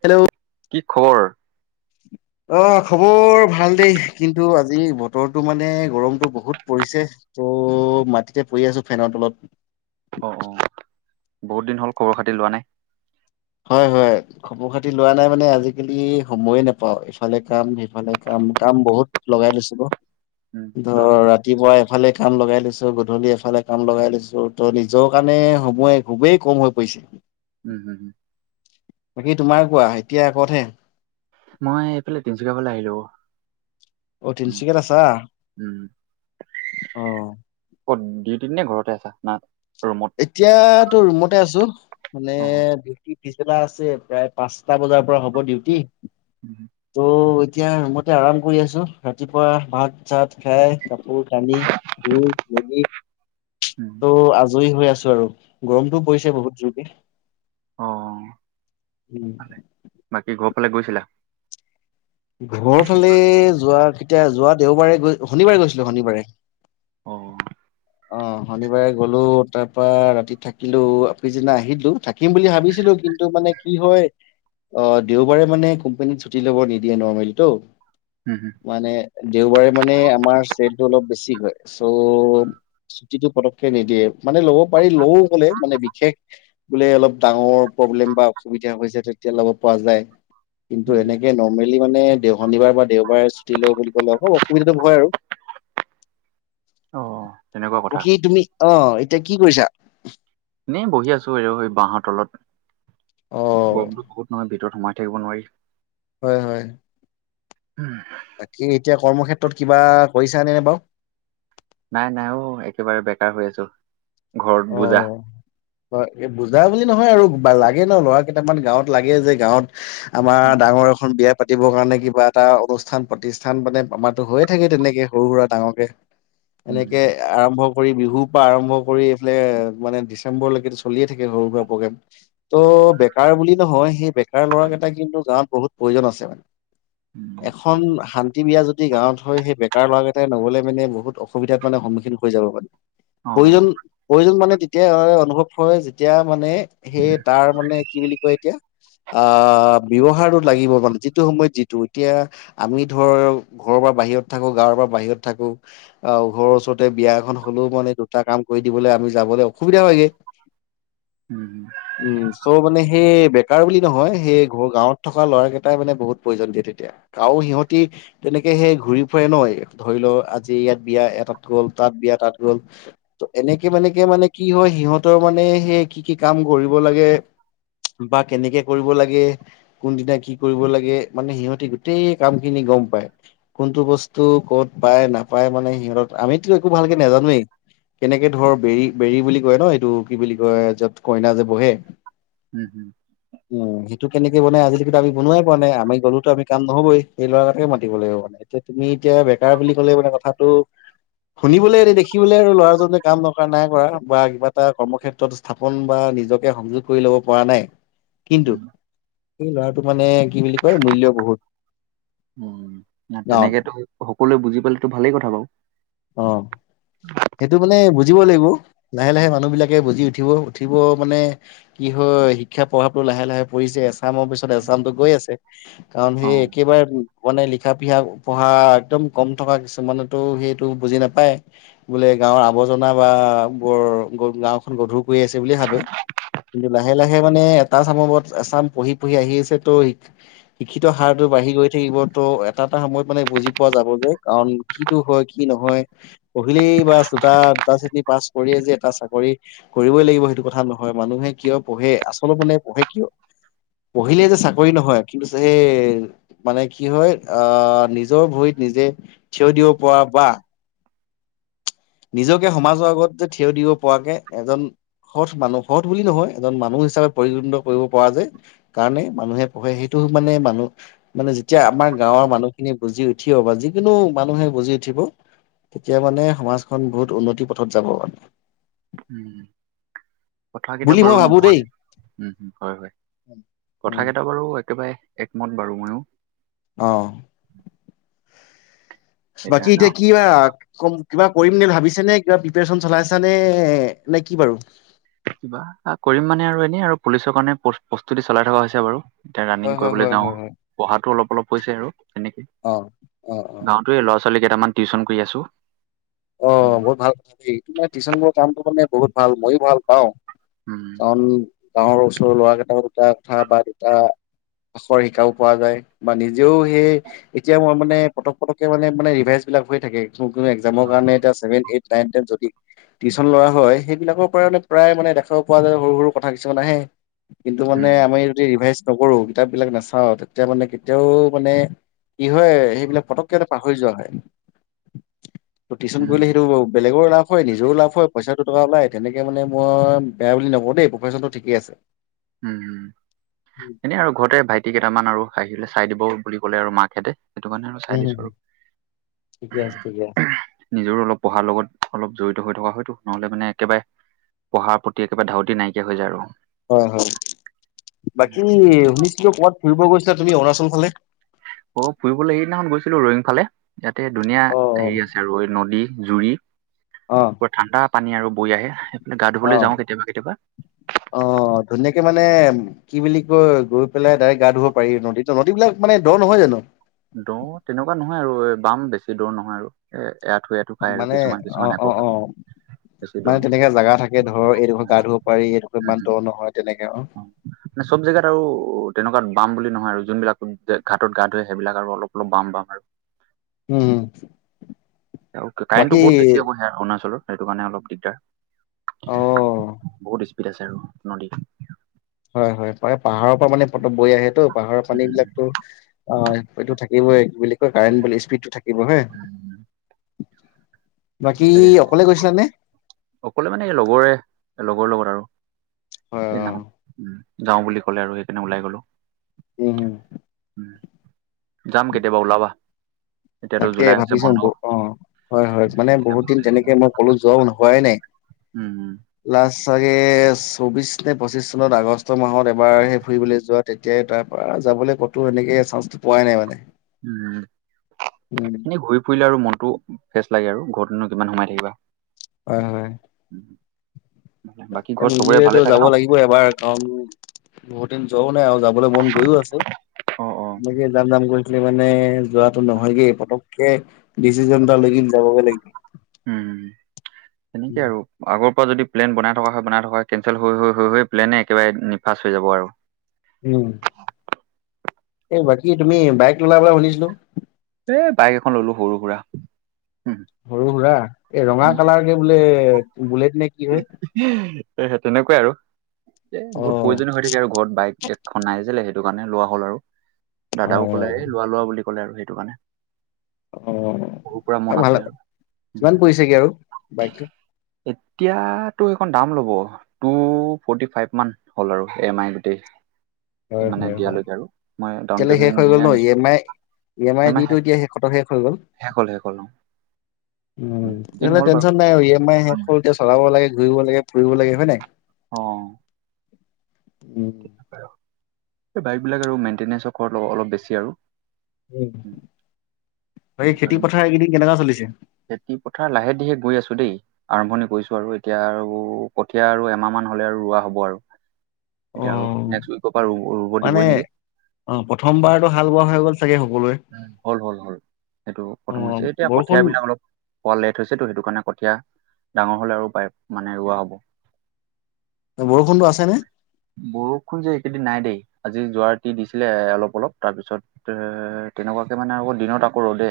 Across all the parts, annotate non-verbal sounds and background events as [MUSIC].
Hello. কি খবৰ। অ', খবৰ ভাল দেই, কিন্তু আজ আজি, বতৰো মানে, গৰমটো বহুত পৰিছে, ত' মাটিতে পৰি আছো, ফেনৰ তলত। অ', অ', বহুত দিন হ'ল, খবৰ-খাতি লোৱা নাই। হয়, হয়, খবৰ-খাতি লোৱা নাই মানে, আজিকালি সময়ে নোপাওঁ, ইফালে কাম, সিফালে কাম। কাম বহুত লগাই লৈছিলো, উম ধৰ ৰাতিপুৱাই এফালে কাম লগাই লৈছো, গধূলি এফালে কাম লগাই লৈছো, ত' নিজৰ কাৰণে, সময় খুবেই কম হৈ পৰিছে। উম, উম। বাকী, তোমাৰ কোৱা, এতিয়া ক'তহে? মই, এইফালে, তিনচুকীয়া ফালে আহিলো। অ', উম তিনিচুকীয়াত আছা, উম অ'। কত, ডিউটিত নে ঘৰতে আছা? না, ৰুমত? এতিয়া টো ৰুমতে আছো। মানে, অ পিছবেলা আছে। প্ৰায় পাঁচটা বজাৰ পৰা হ'ব ডিউটি। উম। ত' এতিয়া ৰুমতে আৰাম কৰি আছোঁ। ৰাতিপুৱা ভাত চাত খাই, কাপোৰ কানি ধুই মেলি, উম ত' আজি হৈ আছো আৰু। গৰমতটোও পৰিছে বহুত জোৰকে। অ, ভালে। বাকী ঘৰ ফালে গৈছিলা? ঘৰ ফালে, যোৱা কেতিয়া, যোৱা দেওবাৰে গৈ শনিবাৰে গৈছিলো। শনিবাৰে। অ। অ, শনিবাৰে গলো। তাৰ পৰা ৰাতি থাকিলো। আগদিনা আহিলো। থাকিম বুলি ভাবিছিলো কিন্তু মানে কি হয়। অ, দেওবাৰে মানে কোম্পানীত ছুটি লব নিদিয়ে নৰ্মেলিটো। উম হুম মানে, দেওবাৰে মানে আমাৰ চেলটো অলপ বেছি হয়। চ' চুটিটো পতককে নিদিয়ে। মানে ল'ব পাৰি লয়ও গলে মানে বিশেষ বোলে অলপ ডাঙৰ প্ৰব্লেম বা অসুবিধা হৈছে তেতিয়া ল'ব পৰা যায়। কিন্তু উম এনেকে নৰ্মেলি মানে, দেও শনিবাৰ দেওবাৰে ছুটি লম বুলি ক'লে অল অসুবিধাতটো হয় আৰু। অ। তেনেকুৱা অ, কথা কি তুমি আহ এতিয়া কি কৰিছা? এনে বহি আছো। আৰু বাঁহৰ তলত অ গৰমটো বহুত নহয়। ভিতৰত সোমাই থাকিব নোৱাৰি। হয়- হয়। হম। বাকী এতিয়া কৰ্মক্ষেত্ৰত কিবা কৰিছা নে -নে বাৰু? নাই- নাই অ, একেবাৰে বেকাৰ হৈ আছো। ঘৰত অ, বোজা। বুজা বুলি নহয় আৰু। বা লাগে ন। ল'ৰা কেইটামান গাওঁত লাগে যে, গাঁৱত আমাৰ উম ডাঙৰ এখন বিয়া পাতিবৰ কাৰণে কিবা এটা অনুষ্ঠান প্ৰতিষ্ঠান মানে আমাৰতো হৈয়ে থাকেই। তেনেকে সৰু সুৰা ডাঙৰকে। উম এনেকে আৰম্ভ কৰি, বিহুৰ পৰা আৰম্ভ কৰি, অ, মানে ডিচেম্বৰলৈকেটো চলিয়ে থাকে সৰু সুৰা প্ৰগ্ৰেম। ত, ' বেকাৰ বুলি নহয় সেই বেকাৰ ল'ৰা কেইটা কিন্তু গাঁৱত বহুত প্ৰয়োজন আছে মানে। উম, এখন শান্তি বিয়া যদি গাঁৱত হয়, সেই বক্ত তাৰ লৰা কেইটা এটা নহ'লে মানে বহুত অসুবিধাত মানে সন্মুখীন হৈ যাব মানে। অ। প্ৰয়োজন প্ৰয়োজন মানে, তেতিয়া অনুভৱ হয় যেতিয়া মানে সেই তাৰ মানে কি বুলি কয় এতিয়া। আহ, ব্যৱহাৰটো লাগিব মানে। যিটো সময়ত যিটো এতিয়া আমি ধৰ, ঘৰৰ পৰা বাহিৰত থাকো। গাঁৱৰ পৰা বাহিৰত থাকো। অ, ঘৰৰ ওচৰতে বিয়াখন হলেও মানে দুটা কাম কৰি দিবলৈও আমি যাবলৈ অসুবিধা হয়। উম উম, চ' মানে সেই কাৰ বুলি নহয়। সেই গাঁৱত থকা ল'ৰা কেইটাই মানে বহুত প্ৰয়োজন দিয়ে তেতিয়া। গাঁৱৰ সিহঁতি তেনেকে সেই, ঘূৰি ফুৰে ন। ধৰি লও আজি ইয়াত বিয়া এটাত গ'ল তাত বিয়া তাত গ'ল। এনেকে মনেকে মানে কি হয়, সিহঁতৰ মানে সেই কি কি কাম কৰিব লাগে। বা কেনেকে কৰিব লাগে কোনদিনা কি কৰিব লাগে। মানে সিহঁতি গোটেই কাম খিনি গম পাই। কোনটো বস্তু ক'ত পায়, নাপায় মানে, সিহঁত আমিতো একো ভালকে নাজানোৱেই। কেনেকে ধৰ বেৰী -বেৰী বুলি কয় ন এইটো কি বুলি কয় যত কইনা যে বহে। উম, হম। টো কেনেক বনাই আজিলিত আমি বনাই পোৱা নাই। আমি গলোটো আমি কাম নহবই। সেই লৰাৰাককে মাতিব লাগিব। এতিয়া তুমি এতিয়া বেকাৰ বুলি ক'লে মানে কথাটো শুনিবলৈ উম এ দেখিবলৈ আৰু ল'ৰাজন নাই কৰা বা কিবা এটা কৰ্মক্ষেত্ৰত স্থাপন বা নিজকে সংযোগ কৰি লব পৰা নাই কি স ল'ৰাটো মানে কি বুলি কয় মূল্যয় বহুত উ গাঁৱত তেনেকেতো সকলোৱে বুজি পালেতো ভালেই কথা বাৰু অ সেইটো মানে বুজিব লাগিব লাহে লাহে মানুহ বিলাকে বুজি উঠিব উঠিব মানে কি হয় শিক্ষা প্ৰভাৱটো লাহে লাহ লাহে পঢ়িছে এছামৰ পিছত এছামতটো গৈ আছে কাৰণ অ সেই একেবাৰে মানে শিক্ষা পষা পঢ়া একদম কম থকা কিছুমানেতো সেই বুজি নাপায় বোলে গাঁৱৰ আৱৰ্জনা বা বৰ গ গাওখন গধুৰ আছে বুলি ভাবে কিন্তু লাহে লাহে মানে এটা চাম এচাম পঢ়ি পুঢ়ি আহি আছে ত' শ শিক্ষিত হাৰটো বাঢ়ি গৈ থাকিব ত' এটা এটা সময়ত মানে বুজি পোৱা যাব কাৰণ কিটো হয় কি নহয় পঢ়িলেই বা দুটা দুটা শ্ৰেণী পাছ কৰিয়ে যে এটা চাকৰি কৰিবই লাগিব সেইটো কথা নহয় মানুহে কিয় পঢ়ে আচলতে মানে পঢ়ে কিয় পঢ়িলে যে চাকৰি নহয় কি সেই মানে কি হয় আ নিজ নিজৰ ভৰিত নিজে থিয় দিব পৰা বা নিজকে সমাজৰ আগত যে থিয় দিব পৰাকে এজন সৎ মানুহ সৎ বুলি নহয় এজন মানুহ হিচাপে পৰিগণিত কৰিব পৰা যায় কাৰণে মানুহে পঢ়ে সেইটো মানে মানুহ মানে যেতিয়া আমাৰ গাঁৱৰ মানুহখিনি বুজি উঠিব বা যিকোনো মানুহে বুজি উঠিব তেতিয়া মানে সমাজখন বহুত উন্নতি পথত যাব মানে উম কথ কেইটা বুলি মই বাৰু ভাবো দেই নহয়ম হয় হয় কথ উম কেইটা বাৰু একেবাৰে একমত বাৰু মইো আহ বচি এতিয়া ইতিয়া গাঁও কি বা কম কিবা কৰিম ন ভাবিছ নে কিবা প্ৰিপৰে্যন চলাইছা নে নে কি বাৰু কিবা কৰিম মানে আৰু এনেই আৰু পুলিচৰ কাৰণে প্ৰস্তুতি চলাই থকা হৈছে বাৰু এতিয়া ৰাণিং হয় হয় কৰিবলৈ হয় যাওঁ হয় হয় পঢ়াতো অলপ অলপ হৈছে আৰু তেেনেকে অ অ অ গাওতে লৰা ল' ছোৱালী কেইটামান টিউশ্যন কৰি আছো অ উম, বহুত ভাল কথা দে টিউচনোৰৰ কামটো মানে বহুত ভাল মইো ভাল পাওঁ উম, কাৰণ গাঁৱৰ ওচৰৰ লৰা কেইট দুটা কথা বা দুটা আখৰ শিকাব পোৱা যায় বা নিজেও সেই এতিয়া মই মানে পতক পটকে মানে মানে ৰিভাইজ এইলাক হৈ থাকে ক কোনো এক্সাম হয়। কাৰণে এতিছেভেন এইট নাইন টেন যদি টিউশচন লৰা হয় সেইবিলাকৰ পৰা মানে প্ৰায় মানে দেখাব পোৱা যায় সৰু সৰু কথা কিছুমান আহে কিন্তু মানে উম, আমি যদি ৰিভাইজ নকৰো কিতাপ বিিলাক নাচাওঁ তেতিয়া মানে কেতিয়াও মানে কি হয় সেইবিলাক পতককেটা পাহৰি যোৱা হয় টিশন কৰিলে উম, সেইটো বলেগৰ লাভ হয় নিজেও লাভ হয় পইচাটো টকা ওলাই তেনেকে মানে মই বেয়া বুলি নকওঁ দেই প্ৰফেচনটো ঠিকেই আছে উম, উম এনেই আৰু ঘৰতে ভাইটি কেইটামান আৰু খাঁ লৈ চাই দিব বুলি ক'লে আৰু মাকাহেঁতে সেইটো কাৰণে আৰু চাই দিছো হম, আৰু ঠিকে আছে ঠিকে আছে নিজৰ অলপ পঢ়াৰ লগত অলপ জড়িত হৈ থকা হয়তো নহলে মানে একেবাৰে পঢ়াৰ প্ৰতি একেবাৰে ধাউতি নাইকিয়া হৈ যায় আৰু হয় হয় বাকী শুনিছো কিয় কাত ফুৰিব গৈছিলা তুমি অৰুণাচল ফালে অ ফুৰিবলৈ সেইদিনাখন গৈছিলো ৰইিং ফালে ইয়াতে ধুনীয়া অ হেৰি আছে ৰই নদী জুৰি পৰা ঠাণ্ডা পানী আৰু বৈ আহে গা অ ধুবলৈ যাওঁ কেতিয়াবা কেতিয়াবা অ ধুনীয়াকে মানে কি বুলি কয় গৈ পেলাই ডাইৰেক্ গা ধুব পাৰি নদীত নদীবিলাক মানে ধৰ নহয় জানো দ তেনেকুৱা নহয় আৰু এই বাম বেছি দৌৰ নহয় আৰু এ আঁঠু আঠু খাই আৰু মানে কিছুমান অ কিছুমান অ একো অ খায় বেছি দৌৰ মানে নহয় তেনেককাে জাগগা থাকে ধৰ এইডোখৰ গা ধুব পাৰি এইডোখৰ ইমান দৰ নহয় তেনেকে অ মানে চব জেগাৰ আৰু তেনেকুৱা ন বাম বুলি নহয় আৰু যোনবিলাক ঘাটত গা ধুৱে সেইবিলাক আৰু অলপ অলপ বাম বাম আৰু উম কাৰেণ্টটো বাকী বহুত বেছি হৈয়া অৰুণাচলৰ সেইটো কাৰণে অলপ দিগদাৰ। অ বহুত স্পীড আছে আৰু নদীত, হয় হয় পাই, পাহাৰৰ পৰা মানে পত বৈ আহে তো পাহাৰৰ পানী উম, বিলাকো অ সটো থাকিবই বুলি, উম, কাৰেণ্ট বলে স্পীডটো থাকিব হে। উম, বাকী তাকে অকলে গৈছিলানে। অকলে মানে লগৰে লগৰ লগত আৰু হয় অ স যাওঁ বুলি ক'লে আৰু সেইকাৰণে ওলাই গলো। উ হম, যাম কেতিয়াবা ওলাবা। এতিয়াতো তাকে জুলাই হৈছে ভাবিছো বন্ধ অ হয় হয় মানে তেতিয়া বহুত ভাল দিন লাগিব তেনেকে মই কলো যোৱাও সোৱাই নাই। উম উম। লাষ্ট চাগে চৌবিশ নে পঁচিশ চনত আগষ্ট মাহত এবাৰহে ফুৰিবলৈ যোৱা তেতিয়াই তাৰ পৰা। যাবলৈ ক'তো এনেকে চাঞ্চ পোৱাই নাই মানে। উম, উম উম এনে ঘূৰি ফুৰিলে আৰু মন ফ্ৰেচ লাগে আৰু ঘৰতেনো কিমান সোমাই থাকিবা। হয় হয়। উম, বাকী তাকে ঘৰত চবৰে ভালে মিলিলেতো চাগে যাব ন লাগিব এবাৰ। কাৰণ, বহুত দিন যোৱাও নাই, আৰু যাবলৈ মন গৈও আছে অ অ এনেকে যাম যাম কৰি। খালি মানে যোৱাটো নহয়গে, পতককে ডিচিচন এটা লৈ যাবগে লাগিব। উম, তেনেকে আৰু আগৰ যদি প্লেন বনাই থকা হয়, বনাই থকা কেনচেল হৈ হৈ হৈ হৈ প্লেনে একেবাৰে নিফাচ হৈ যাব আৰু। উম। এই বাকী তুমি বাইক ললা বোলে শুনিছিলো। এ বাইক এখন ললো সৰু-সুৰা। সৰু-সুৰা, এই ৰঙা কালাৰকে বোলে বুলেট নে কি হয়? হে তেনেকুৱাই আৰু এ বহুত অ', প্ৰয়োজনীয় হৈ থাকে আৰু ঘৰত বাইক এখন নাই যে সেই সেইটো কাৰণে লোৱা হ'ল আৰু, দাদাও অ'। ক'লে এ লোৱা লোৱা বুলি ক'লে আৰু সেইটো কাৰণে। সৰুৰ পৰা মন অ' ভাল আছিলে আ আৰু কিমান পৰিছেগে আৰু বাইকটো? এতিয়া তোৰ সেইখন দাম ল'ব টু ফৰ্টি ফাইভ মান হ'ল আৰু এম আই গোটেই। হয় মানে হয় হয়, দিয়ালৈকে আৰু মই ডাউন এতিয়ালৈ শেষ পে'মেণ্ট হৈ গ'ল দিয়ে ন ই আনিছোঁ M I. E M I দিটো এতিয়া শেষতো শেষ হৈ গ'ল। শেষ হ'ল শেষ হ'ল অ উম, দিন তেতিয়াহ'লে হ'ল বাৰু টেনচন নাই আৰু ই এম আই শেষ এতিয়া চলাব লাগে, ঘূৰিব লাগে ফুৰিব লাগে। হয় নাই? অ'। উম, আৰু বাইক বিলাক আৰু [UNINTELLIGIBLE] অলপ বেছি আৰু। বাকী, আৰু খেতি পথাৰ এইকেইদিন কেনেকা চলিছে? খেতি পথাৰ লাহে ধিৰে কৰি আছো দেই। আৰম্ভণি কৰিছো আৰু এতিয়া আৰু কঠীয়া আৰু এমাহ মান হলে আৰু ৰোৱা হ'ব আৰু এতিয়া আৰু অ'। নেক্সট উইক পৰা ৰুব মানে দিবই নেকি। অ' প্ৰথমবাৰতো হাল বোৱা হৈ গ'ল চাগে সকলোৱে। উম, হ'ল হ'ল হ'ল। সেইটো অ প্ৰথম হৈছে। এতিয়া বৰষুণ কঠিয়াবিলাক অলপ পোৱা লেট হৈছেতো সেইটো কাৰণে কঠীয়া ডাঙৰ হলে আৰু পাইপ মানে ৰুৱা হ'ব। বৰষুণতো আছেনে বৰষুণ যে এইকেইদিন নাই দেই। আজি যোৱা ৰাতি দিছিলে এ অলপ অলপ তাৰ পিছত এ তেনেকুৱাকে মানে আকৌ দিনত আকৌ ৰ'দে।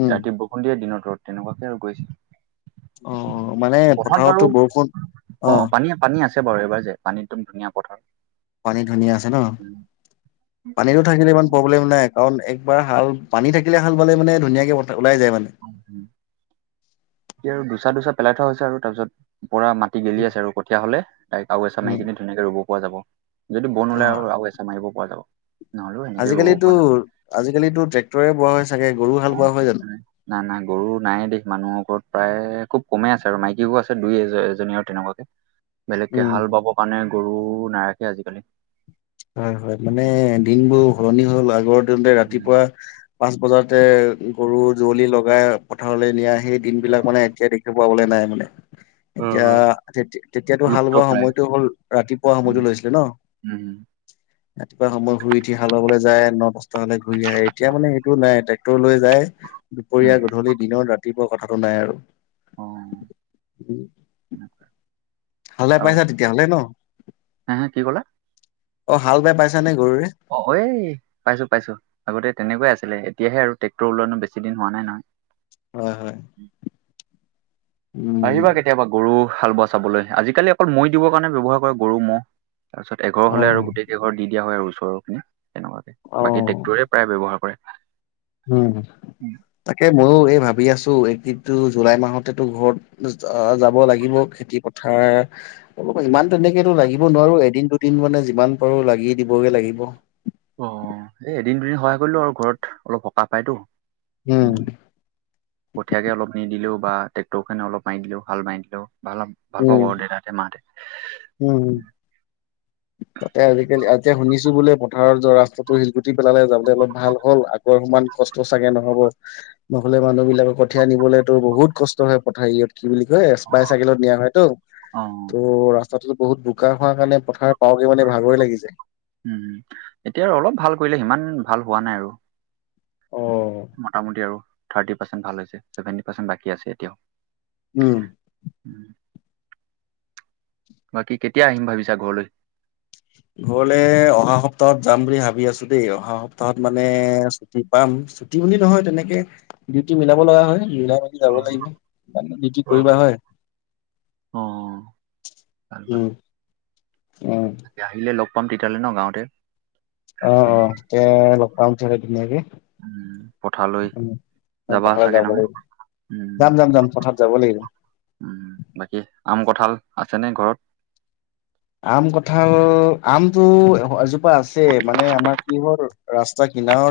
উম ৰাতি বৰষুণ দিয়ে দিনত ৰ'দ তেনেকুৱাকে [UNINTELLIGIBLE] অ' মানে পথাৰত বাৰু পথাৰতো বৰষুণ, অ তে বৰ এবাৰ যে পানীত'দম ধুনীয়া পথাৰ পানী ধুনীয়া আছে ন? পানীতো থাকিলে ইমান প্ৰব্লেম নাই। কাৰণ একবাৰ হাল পানী থাকিলে হাল বালে মানে ধুনীয়াকে পতা এয়া আৰু দুচা-দুচা পেলাই থোৱা হৈছে আৰু তাৰপিছত পোৰা মাটি গেলি আছে আৰু, কঠীয়া হ'লে, তাইক আৰু এচাহ মাৰি উম কিনি ধুনীয়াকে ৰুব পৰা যাব। যদি বন অ ওলাই আৰু, আৰু এচাহ মাৰিব পৰা যাব। নহ'লেও সেনেকে ৰুব আজিকালিতো, পৰা যাব। আজিকালিতো, ট্ৰেক্টৰে বোৱা হৈছে। নাই, নাই গৰু নাই দেই, মানুহৰ ঘৰত প্ৰায় খুব কমে আছে আৰু, মাইকী গৰু আছে, দুই এ এজনী আৰু তেনেকুৱাকে, বেলেগকে উম হাল বাব কাৰণে গৰু নাৰাখে আজিকালি। হয়, হয়, মানে দিনবোৰ সলনি হ'ল, আগৰ দিনতে ৰাতিপুৱা পাঁচ বজাতে, গৰু যুুৱলি লগাই পথাৰলৈ নিয়া, সেই দিনবিলাক মানে এতিয়া দেখিব পাবলৈ নাই মানে। এতিয়া, তেতিয়াতো লুপ্ত হাল-বোৱা প্ৰায় সময়টো হ'ল, ৰাতিপুৱা উম সময়টো লৈছিলে ন। উম ৰাতিপুৱা সময় শুই উঠি হাল বাবলৈ যায়, ন, দচটা হলে ঘূৰি আহে, এতিয়া মানে, সেইটো নাই ট্ৰেক্টৰ লৈ যায়। দুপৰীয়া উম গধূলি দিনৰ ৰাতিপুৱা কথাটো নাই আৰু অ' উম হালে আৰু পাইছা তেতিয়াহ'লে ন হে হে কি ক'লা? অ হাল বাই পাইছা নে গৰুৰে অ এ পাইছো পাইছো আগতে তেনেকুৱেই আছ ছিলে এতিয়া আৰু টেক্টৰ ওলোৱা বেছিদিন হোৱা নাই নহয় হয় হয় উম আহিবা কেতিয়াবা গৰু হাল বোৱা চাবলৈ আজিকালি অকল মৈ দিবৰ কাৰণে ব্যৱহাৰ কৰে গৰু ম'হ তাৰপিছত এঘৰ অ হ'লে আৰু গোটেই কেইঘৰ দি দিয়া হয় আৰু ওচৰখিনি তেনেকুৱাকে অ বাকী ট্ৰেক্টৰে প্ৰায় ব্যৱহাৰ কৰে উম উম। তাকে ময়ো এই ভাবি আছো কিন্তু জুলাই মাহতেতো ঘৰত যাব লাগিব খেতি পথাৰ অলপ ইমান তেনেকো লাগিব নোৱাৰো এদিন দুদিন মানে যিমান পাৰো লাগি দিবগে লাগিব অ এই এদিন দুদিন সহায় কৰিলো আৰু ঘৰত অলপ সকাহ পাইতো উম কঠিয়াকে অলপ নিদিলেও বা ট্ৰেক্টৰ খনে অলপ মাৰি দিলেও হাল বাৰি দিলেও ভাল ভাল পাব আৰু দেউতাতে মাহতে উম উম তাতে আজিকালি এতিয়া শুনিছো বোলে পথাৰৰ যোৱা ৰাস্তাটো শিলগুটি পেলালে যাবলে অলপ ভাল হ'ল আগৰ সম ইমান কষ্ট চাগে নহব নহলে মানুহ বিলাকক কঠিয়াই নিবলেতো বহুত কষ্ট হয় পথাৰ সেৰিয়ত কি বুলি কয় স্পাই চাইকেলত নিয়া হয়টো অ ত' ৰাস্তাটোতো বহুত বোকা হোৱা কাৰণে পথাৰত পাওঁকে মানে ভাগৰে লাগি যায় উম এতিয়া আৰু অলপ ভাল কৰিলে সিমান ভাল হোৱা নাই আৰু মোটামুটি আৰু থাৰ্টি পাৰ্চেণ্ট ভাল হৈছে ছেভেন্টি পাৰ্চেণ্ট বাকী আছে এতিয়াও উম বাকী কেতিয়া আহিম ভাবিছা ঘৰলৈ? ঘৰলে অহা সপ্তাহত যাম বুলি ভাবি আছোঁ দেই অহা সপ্তাহত মানে ছুটি পাম। ছুটি বুলি নহয় তেনেকে ডিউটি মিলাব লগা হয় মিলাই যাব লাগিব, বাকি ডিউটি কৰিবা হয়। অ' ভাল-ভাল। উম, উম। তাকে আহিলে লগ পাম তেতিয়া হ'লে ন' গাঁৱতে। অ'-অ' তে লগ পাম তে ধুনীয়াকে। পথাৰলৈ উম, যাবা পথাৰলৈ চাগে যাব নহয় লাগিব। যাম-যাম-যাম পথাৰলৈ যাব লাগিব। উম, বাকী আম কঁঠাল আছেনে ঘৰত? আম কঁঠাল, আমটো এজোপা আছে মানে আমাৰ কি হ'ল ৰাস্তা কিনাৰতে